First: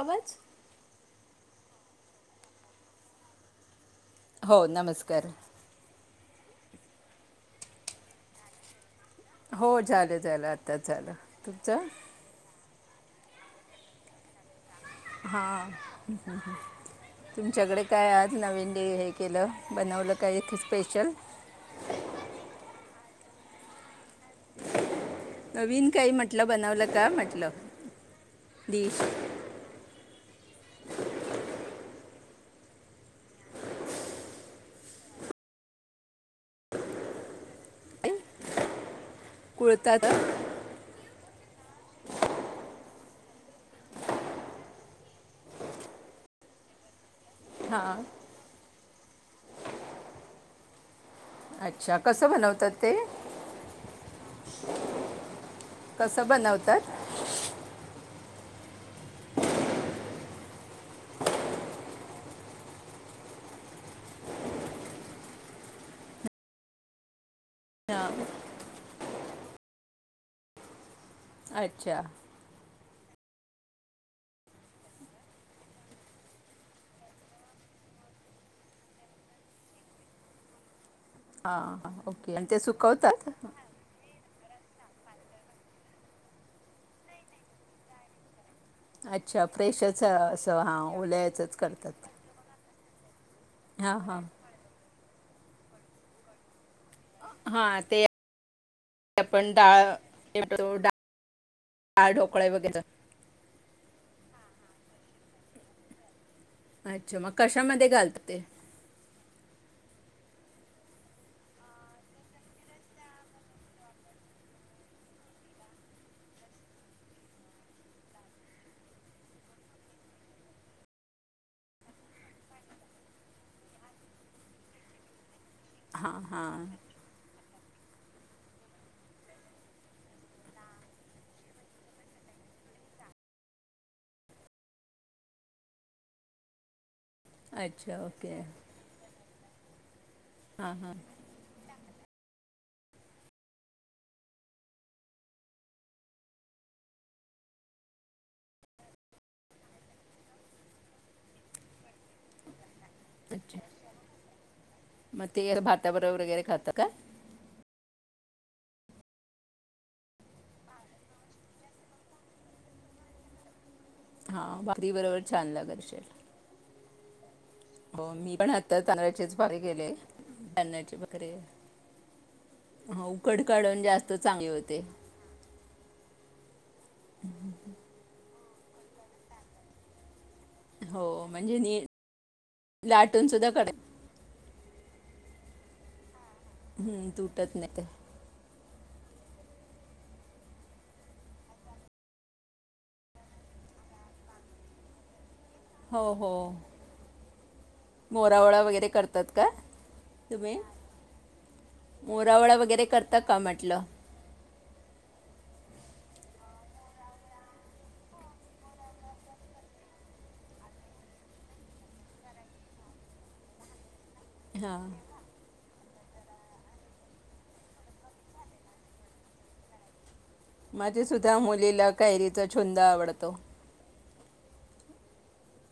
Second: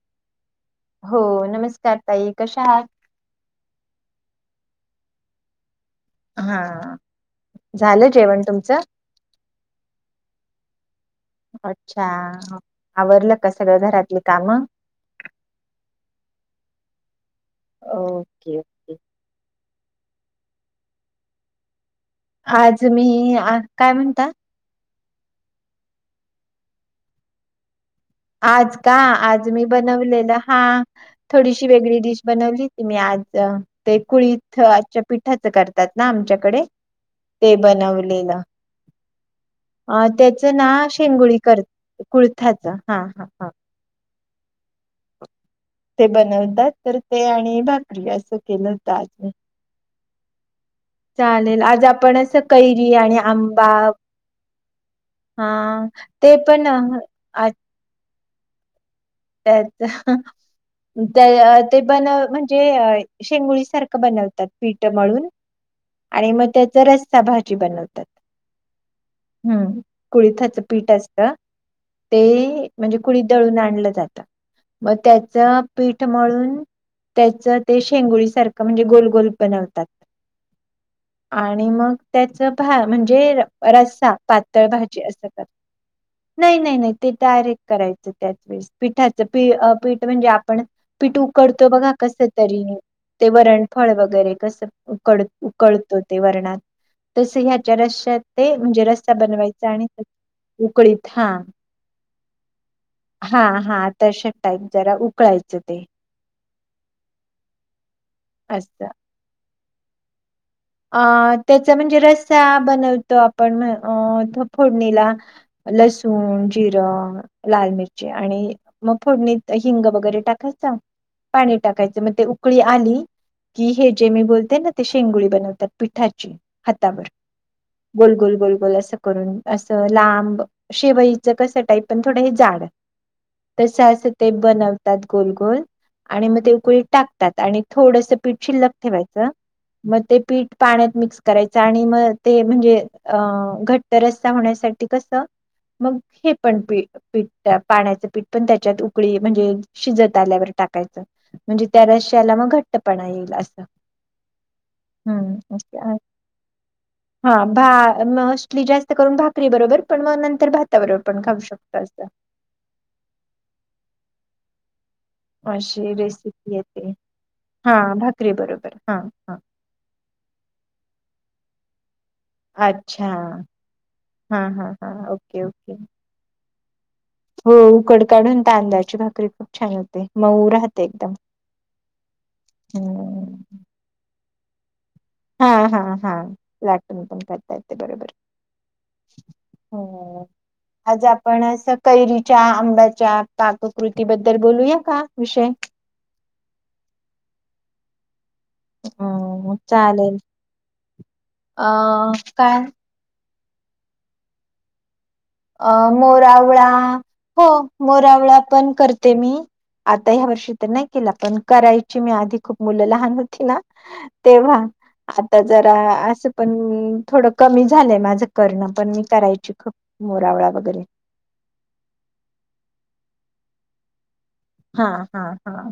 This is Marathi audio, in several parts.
आवाज हो नमस्कार ताई कशा आहात. हो नमस्कार. हा झालं जेवण तुमचं हो झालं झालं आताच झालं तुमचं अच्छा आवरलं का सगळ घरातली कामं. हा. तुमच्याकडे काय आज ओके नवीन डे ओके हे केलं. बनवलं काही एक स्पेशल. आज मी आज काय म्हण नवीन काही म्हटलं बनवलं का म्हटलं आज का डिश आज मी बनवलेलं हा थोडीशी वेग डिश बनवली ती आज ते कुळी आजच्या पिठाच करतात ना आमच्याकडे ते बनवलेलं. कुळतात अ त्याचं ना शेंगोळी कर कुळथाचा. हा हा हा. ते बनवतात तर ते आणि हां भाकरी असं केलं होतं ताज. चालेल आज अच्छा आपण कसं असं बनवतात कैरी ते आणि आंबा हा कसं ते पण बनवतात त्याच ते बनव म्हणजे शेंगोळी सारखं बनवतात पीठ मळून आणि मग त्याच रस्सा भाजी बनवतात हां हम् कुळीथच पीठ अस अ अच्छा ते, म्हणजे कुडी दळून आणलं जात. मग त्याच पीठ म्हळून त्याच ते शेंगुळी सारखं म्हणजे गोल-गोल बनवतात. आणि मग ओके त्याच आणि ते सुकवतात म्हणजे रसा पात. तळ भाजी असं नाही-नाही-नाही ते डायरेक्ट करायचं त्याच वेळेस, पिठाचं अच्छा पी फ्रेशच पीठ म्हणजे असं आपण हां पीठ ओल्याचंच उकडतो बघा करतात कस तरी. ते वरणफळ हां हां वगैरे कसं कडत. उकळतो ते वर्णात, तस ह्याच्या हां ते रस्त्यात ते म्हणजे रस्ता आपण बनवायचा डाळ आणि टोमॅटो, डाळ उकळीत हां-हा. ढोकळे वगैरे हा तसे टाईप जरा उकळायचं ते, अच्छा मग कशामध्ये घालत. अच्छा, अ त्याचा म्हणजे रसा बनवतो आपण अ फोडणीला लसूण, जिरं, लाल मिरची आणि मग फोडणीत हिंग वगैरे टाकायचं, पाणी टाकायचं मग ते उकळी आली, की हे जे मी बोलते ना ते शेंगुळी बनवते. हां पिठाचे हां हातावर, गोलगोल गोलगोल असं करून असं लांब शेवईच कस टाईप पण थोडं हे झाड तस असं ते बनवतात गोलगोल आणि मग ते उकळी टाक. आणि अच्छा थोडस ओके पीठ हां शिल्लक ठेवायचं म ते पिट. पाण्यात मिक्स करायचं आणि मग ते म्हणजे अ घट्ट रस्ता होण्यासाठी कस, मग हे पण प पीठ पाण्याचं पीठ पण त्याच्यात उकळी म्हणजे शिजत आल्यावर टाकायचं म्हणजे त्या रस्याला मग घट्ट पणा येईल हां, असं, हम्म. गेर भाता अच्छा. बरोबर वगैरे खात का? मस्टली जास्त करून भाकरी बरोबर पण व नंतर भाताबरोबर पण खाऊ शकतो अस. हा बा, अशी रेसिपी येते. हा हो भाकरी मी पण बरोबर आता हा हा तांदळाचीच भाकरी केली, तांदळाची भाकरीय अच्छा! जास्त चांगली होते हा-हा-हा ओके ओके हो, उकड काढून तांदळाची भाकरी खूप छान होते. मऊ राहते हो एकदम म्हणजे नी लाटून सुद्धा हं काढ हा-हा-हा लाटून हं, पण करता तुटत येत ते नाही बरोबर, हो-हो आज आपण अस कैरीच्या, आंब्याच्या पाककृती बद्दल बोलूया का विषय? हो-हो मोरावळा वगैरे करतात का? हम्म चालेल. तुम्ही अ मोरावळा काय वगैरे करतात. का म्हटलं? अ मोरावळा हो मोरावळा पण करते मी आता ह्या वर्षी तर नाही केला, पण करायची मी आधी खूप मुलं लहान होती ना तेव्हा, हां आता जरा पण थोडं कमी झालंय माझं करणं पण, मी करायची खूप मोरावळा वगैरे माझेसुद्धा, मुलीला कैरीचा छुंद आवडत कत्तो [inaudible] हा हा हा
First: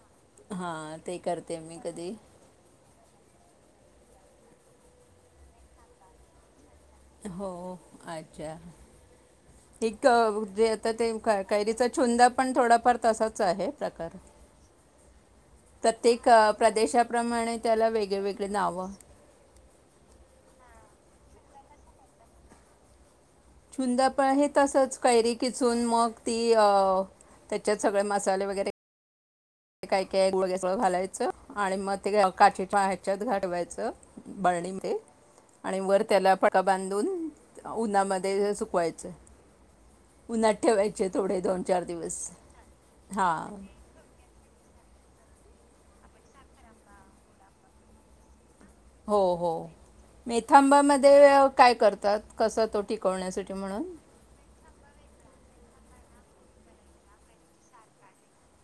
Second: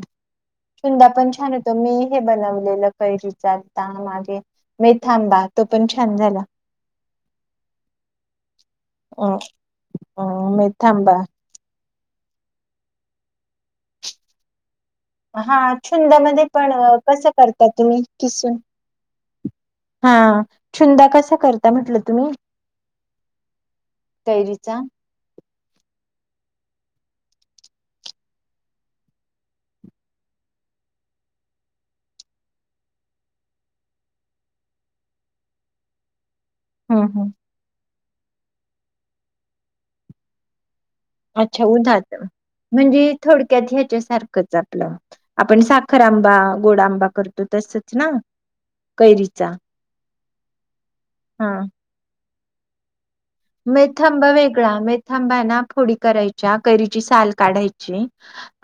हां छुंदा, ते पण छान करते होतो मी कधी हे बनवलेलं कैरी चाल मागे मेथांबा, तो पण छान झाला हो अच्छा अ एक अ जे आता ते मेथांबा कैयरीचं छुंदा पण थोडाफार तसाच आहे प्रकार हा प्रत्येक छुंदामध्ये अ, पण कस प्रदेशाप्रमाणे करता त्याला तुम्ही? वेगवेगळे किसून नावं हा छुंद कसा‌ कस करता म्हटलं तुम्ही? छुंदा, पण हे कैरीचा तसच कैरी खिचून मग ती त्याच्यात सगळे मसाले वगैरे काय का गळळ घालायचं आणि मग ते काचेच्या ह्याच्यात घाटवायचं बळणीमध्ये आणि वर त्याला पण का हम्म बांधून हम्म उन्हामध्ये? ते सुकवायच, उन्हात ठेवायच अच्छा उन्हात, म्हणजे हा थोडक्यात ह्याच्यासारखं आपलं आपण साखर आंबा गोड आंबा करतो तसच ना? हो हो कैरीचा मेथांबामध्ये हा काय करतात? कसा तो टीक मेथांबा वेगळा मेथांबा आहे ना फोडी करायच्या कैरीची साल काढायची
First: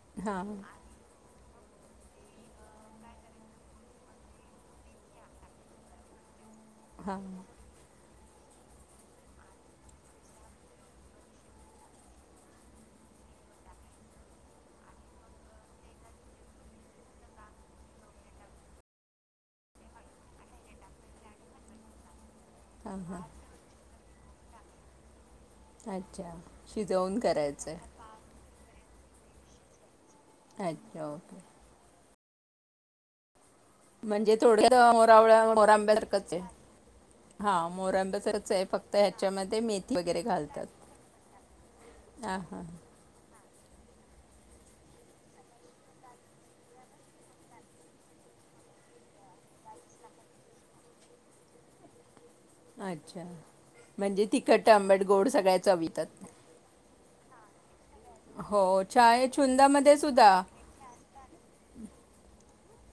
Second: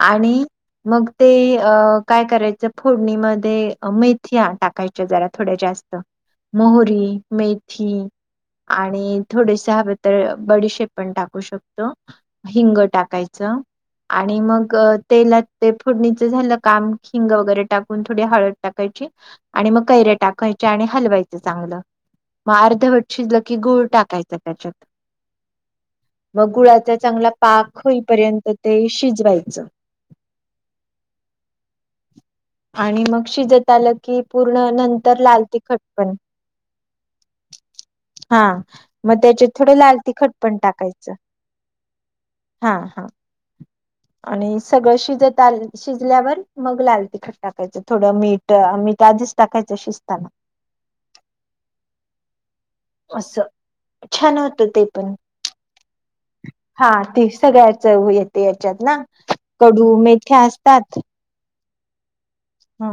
आणि हां मग ते अ काय करायचं फोडणीमध्ये मैथिया टाकायच्या जरा थोड्या जास्त मोहरी हां मेथी आणि थोडेस हवे तर बडीशेप पण टाकू शकतो हिंग टाकायचं आणि मग तेला ते फोडणीच झालं काम हिंग वगैरे टाकून थोडी हळद टाकायची आणि मग कैर्या टाकायचे आणि हलवायचं चांगलं मग हां अर्धवट शिजलं की गुळ टाकायच सकाच हां अच्छा मग गुळाचा शिजवून चांगला करायचं पाक आहे होईपर्यंत ते शिजवाईचं अच्छा ओके आणि मग शिज म्हणजे थोड मोरावळ्या पण मोरांब्यासारखच आहे हा मोर आंब्यासारच आहे फक्त ह त्याच्यात थोडं लाल तिखट पण टाकायचं हां हां हा हा आणि सगळं शिजत आ शिजल्यावर मग लाल तिखट टाकायचं थोडं मीठ मीठ आधीच टाकायचं शिजताना अच्छा असं म्हणजे छान तिखट होतं ते आंबेड पण गोड सगळ्या चवितात सगळ्यात येते हो याच्यात ना चाय कडू मेथ्या असतात हम् हा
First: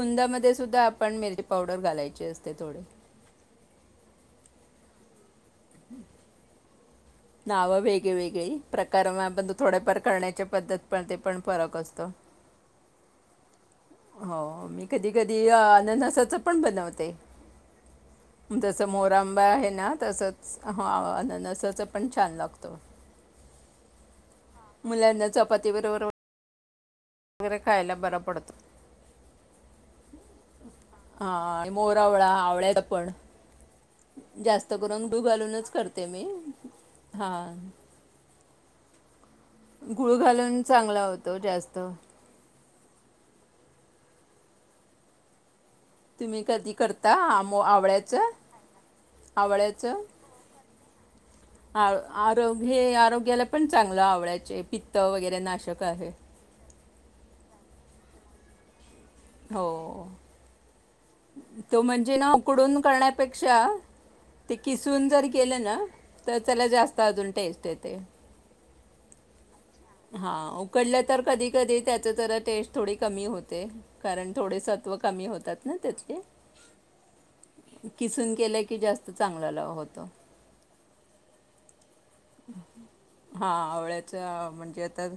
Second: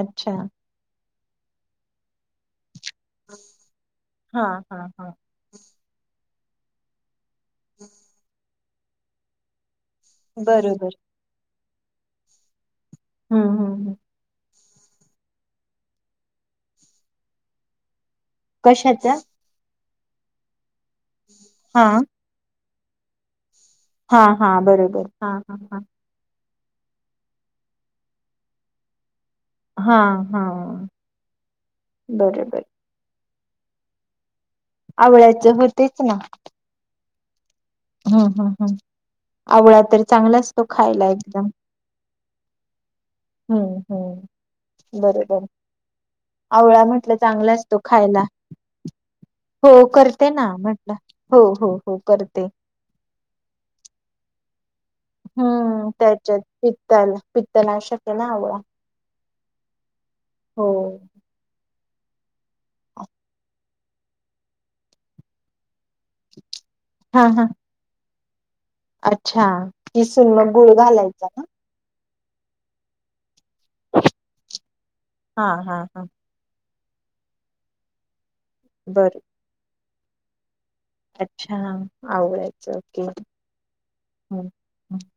अच्छा सुद्धा पण मिरची पावडर घालायची असते थोडे हा हा हा हम् नाव वेगळे वेगळे प्रकरम बंु थोडे पर करण्याच्या पद्धत बरोबर पण ते पण फरक असत कता हम् हम् ह हो मी कधी कधी अननसाच पण बनवते जसं कशाच्या मोरांबा आहे ना तसंच हान नसच हा पण छान लागत तो हा हा बरोबर हा हा हा भायंगर काायला बलपळतू हा हा हा आणि मोरावळा बरोबर आवळ्याचा पण जास्त करून दूध आवळ्याच हो घालूनच तेच करते ना मी हा हम्म हम्म हम्म आवळा तर गुळ घालून चांगलाचआसतो चांगला खायला होतो एकदम जास्त हम्म हम्म बरोबर तुम्ही कधी आवळा म्हटलं करता चांगला आमो असतो खायला आवळ्याचं हो आवळ्याचं करते ना म्हटलं हो हो आ हो करते आरोग्य हे आरोग्याला पण चांगलं आवल्याचे हम्म त्याच्यात पित्ताला पित्त नाशक त्यांना हवा हो हो तो म्हणजे ना उकडून करण्यापेक्षा ते किसून जर केल ना. तर त्याला जास्त हा अजून हा टेस्ट येते. अच्छा हा किसून मग गुळ उकडलं तर घालायचा ना कधी कधी त्यात ते खर टेस्ट थोडी कमी होते. ते कारण थोडे सत्व कमी हा होतात ना हा हा त्यातले किसून केलं की जास्त बर चांगला होत. तो अच्छा आवल्याच ओके हां आवळ्याचं म्हणजे आता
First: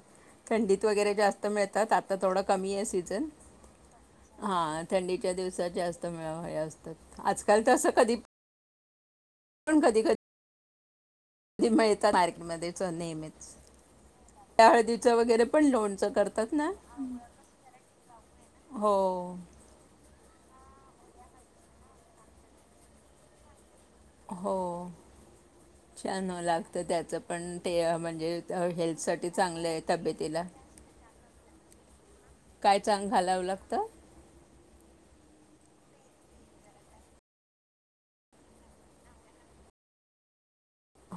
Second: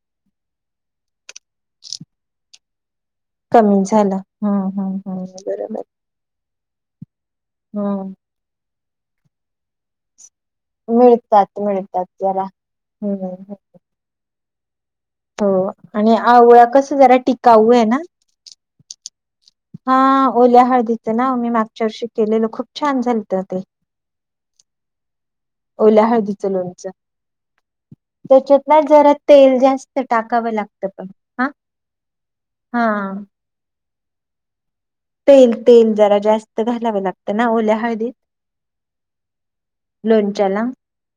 थंडीत वगैरे जास्त मिळतात आता थोडं कमी असतील. कमी झालं हम्म हा हम्म हम्म थंडीच्या दिवसात बरोबर जास्त मिळतात. आजकाल तर असं हम्म कधी पण कधी कधी मिळतात मिळतात जरा मार्केटमध्ये च नेहमीच हम् त्या हळदीत हो आणि आवळा कस जरा टिकाऊ आहे ना. हो. हा ओल्या हळदीचं ना मी मागच्या वर्षी केलेलो खूप छान झालत ते हो ओल्या छान हो हळदीचं लागतं लोणचं त्याचं पण ते म्हणजे त्याच्यात ना हेल्थ जरा साठी तेल चांगलं आहे जास्त तब्येतीला टाकावं लागतं पण हा काय हा सांग घालावं लागतं. तेल तेल जरा जास्त घालावं लागतं ना ओल्या हळदीत लोणच्याला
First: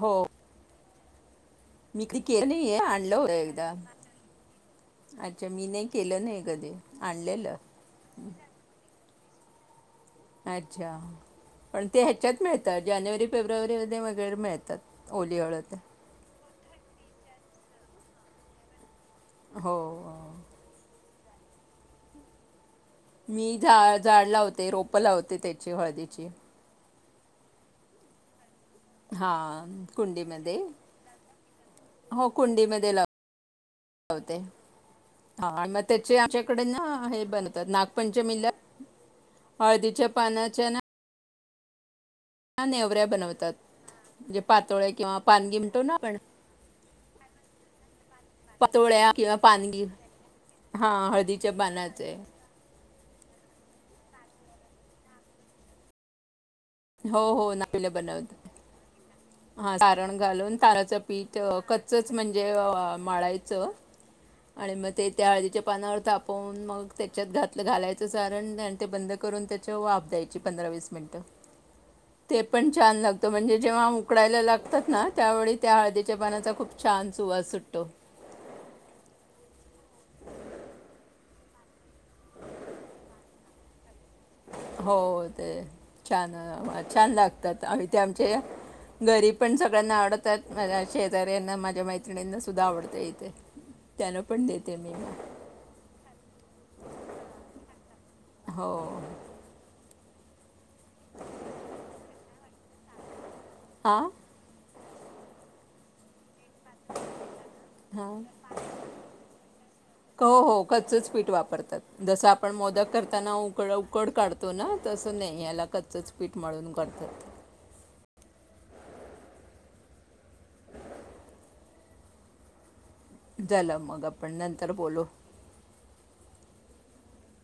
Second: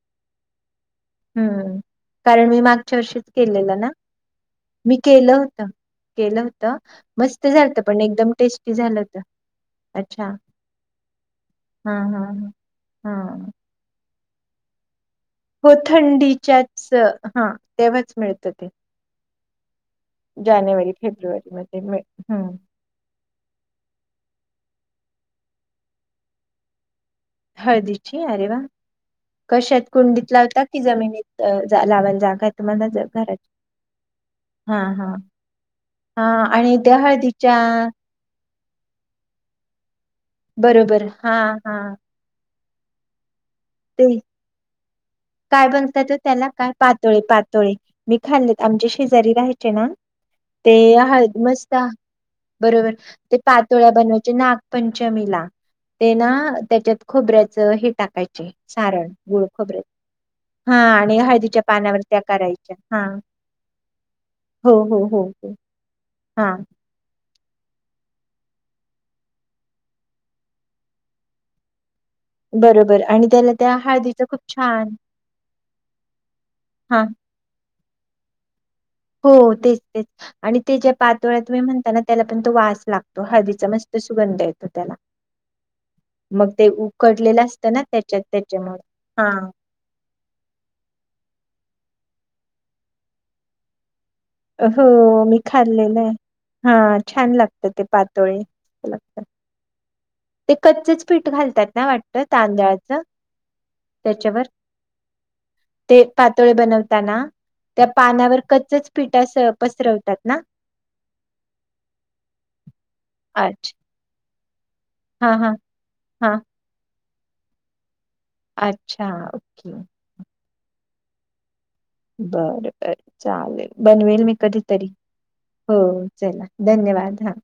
हो हम् मी कधी कारण केलं मी नाही आहे मागच्या आणलं वर्षीच होतं एकदा केलेलं ना मी केलं अच्छा मी होतं नाही केलं नाही कधी होतं. मस्त आणलेलं झालंत पण एकदम टेस्टी झालं होतं. अच्छा पण हा ते हा ह्याच्यात हा मिळतं जानेवारी हा. फेब्रुवारी म [unintelligible] मिळतं हो थंडीच्याच हा तेव्हाच मिळतं ते हो. फेब्रुवारीमध्ये मे हम्म मी झा झाड लावते रोपं लावते त्याची हळदीची हळदीची अरे वा हां कशात कुंडीत कुंडीमध्ये लावता कि जमिनीत लावयला हो जागा आहे तुम्हाला कुंडीमध्ये ज घराची लावते हा हा हां आणि मग त्याचे हा आमच्याकडे आणि त्या हळदीच्या हळदीचे पानाच्या ना बरोबर हा, हा नेवऱ्या बनवतात ते म्हणजे पातोळ्या किंवा पानगी काय म्हणतो ना बनत त आपण त्याला काय पातोळे पातोळे मी खाल्लेत आमचे पातोळ्या शेजारी किंवा राहायचे पानगी ना ते हां हळद हळदीच्या मस्त पानाचे बरोबर ते पातोळ्या बनवायचे नागपंचमीला ते ना त्याच्यात खोबऱ्याचं हे टाकायचं हा सारण घालून हा ताराच आणि पीठ हळदीच्या पानावर कच्चच त्या म्हणजे करायच्या हा मळायचं हो, आणि मग हो, ते हो, त्या हो. हळदीच्या पानावर तापवून हां, मग त्याच्यात घात घालायचं सारण आणि ते बंद करून त्याच्याव वाफ द्यायची पंधरा वीस मिनिटं ते पण छान बरोबर आणि लागतं त्याला म्हणजे त्या जेव्हा हळदीचं खूप उकडायला लागतात छान ना त्यावेळी त्या हळदीच्या पानाचा खूप हां. छान सुवास सुटतो. हो तेच तेच आणि ते ज्या पातोळ्या तुम्ही म्हणता ना त्याला पण तो वास लागतो हळदीचा मस्त सुगंध येतो त्याला. हो ते छान मग ते छान उकडलेलं लागतात असतं ना आणि ते त्याच्यात आमच्या त्याच्यामुळे. घरी हां. पण सगळ्यांना आवडत तर माझ्या शेजाऱ्यांना माझ्या मैत्रिणींना सुद्धा आवडते इथे त्यांना पण देते हो मग. मी खाल्लेलं आहे हा छान लागतं ते हो [unintelligible] ते कच्चच पीठ घालतात ना वाटतं तांदळाचं हां त्याच्यावर ते पातोळे बनवताना त्या ह पानावर कच्चच पीठ असं पसरवतात हो ना? हो कच्चच पीठ वापरतात जसं आपण मोदक करताना उकड अच्छा. उकड काढतो. तो ना तसं हां, नाही हां, याला कच्चंच हां. पीठ मळून करतात. अच्छा ओके बर, बर चालेल झालं मग बनवेल आपण मी नंतर कधीतरी बोलू हो चला धन्यवाद हा.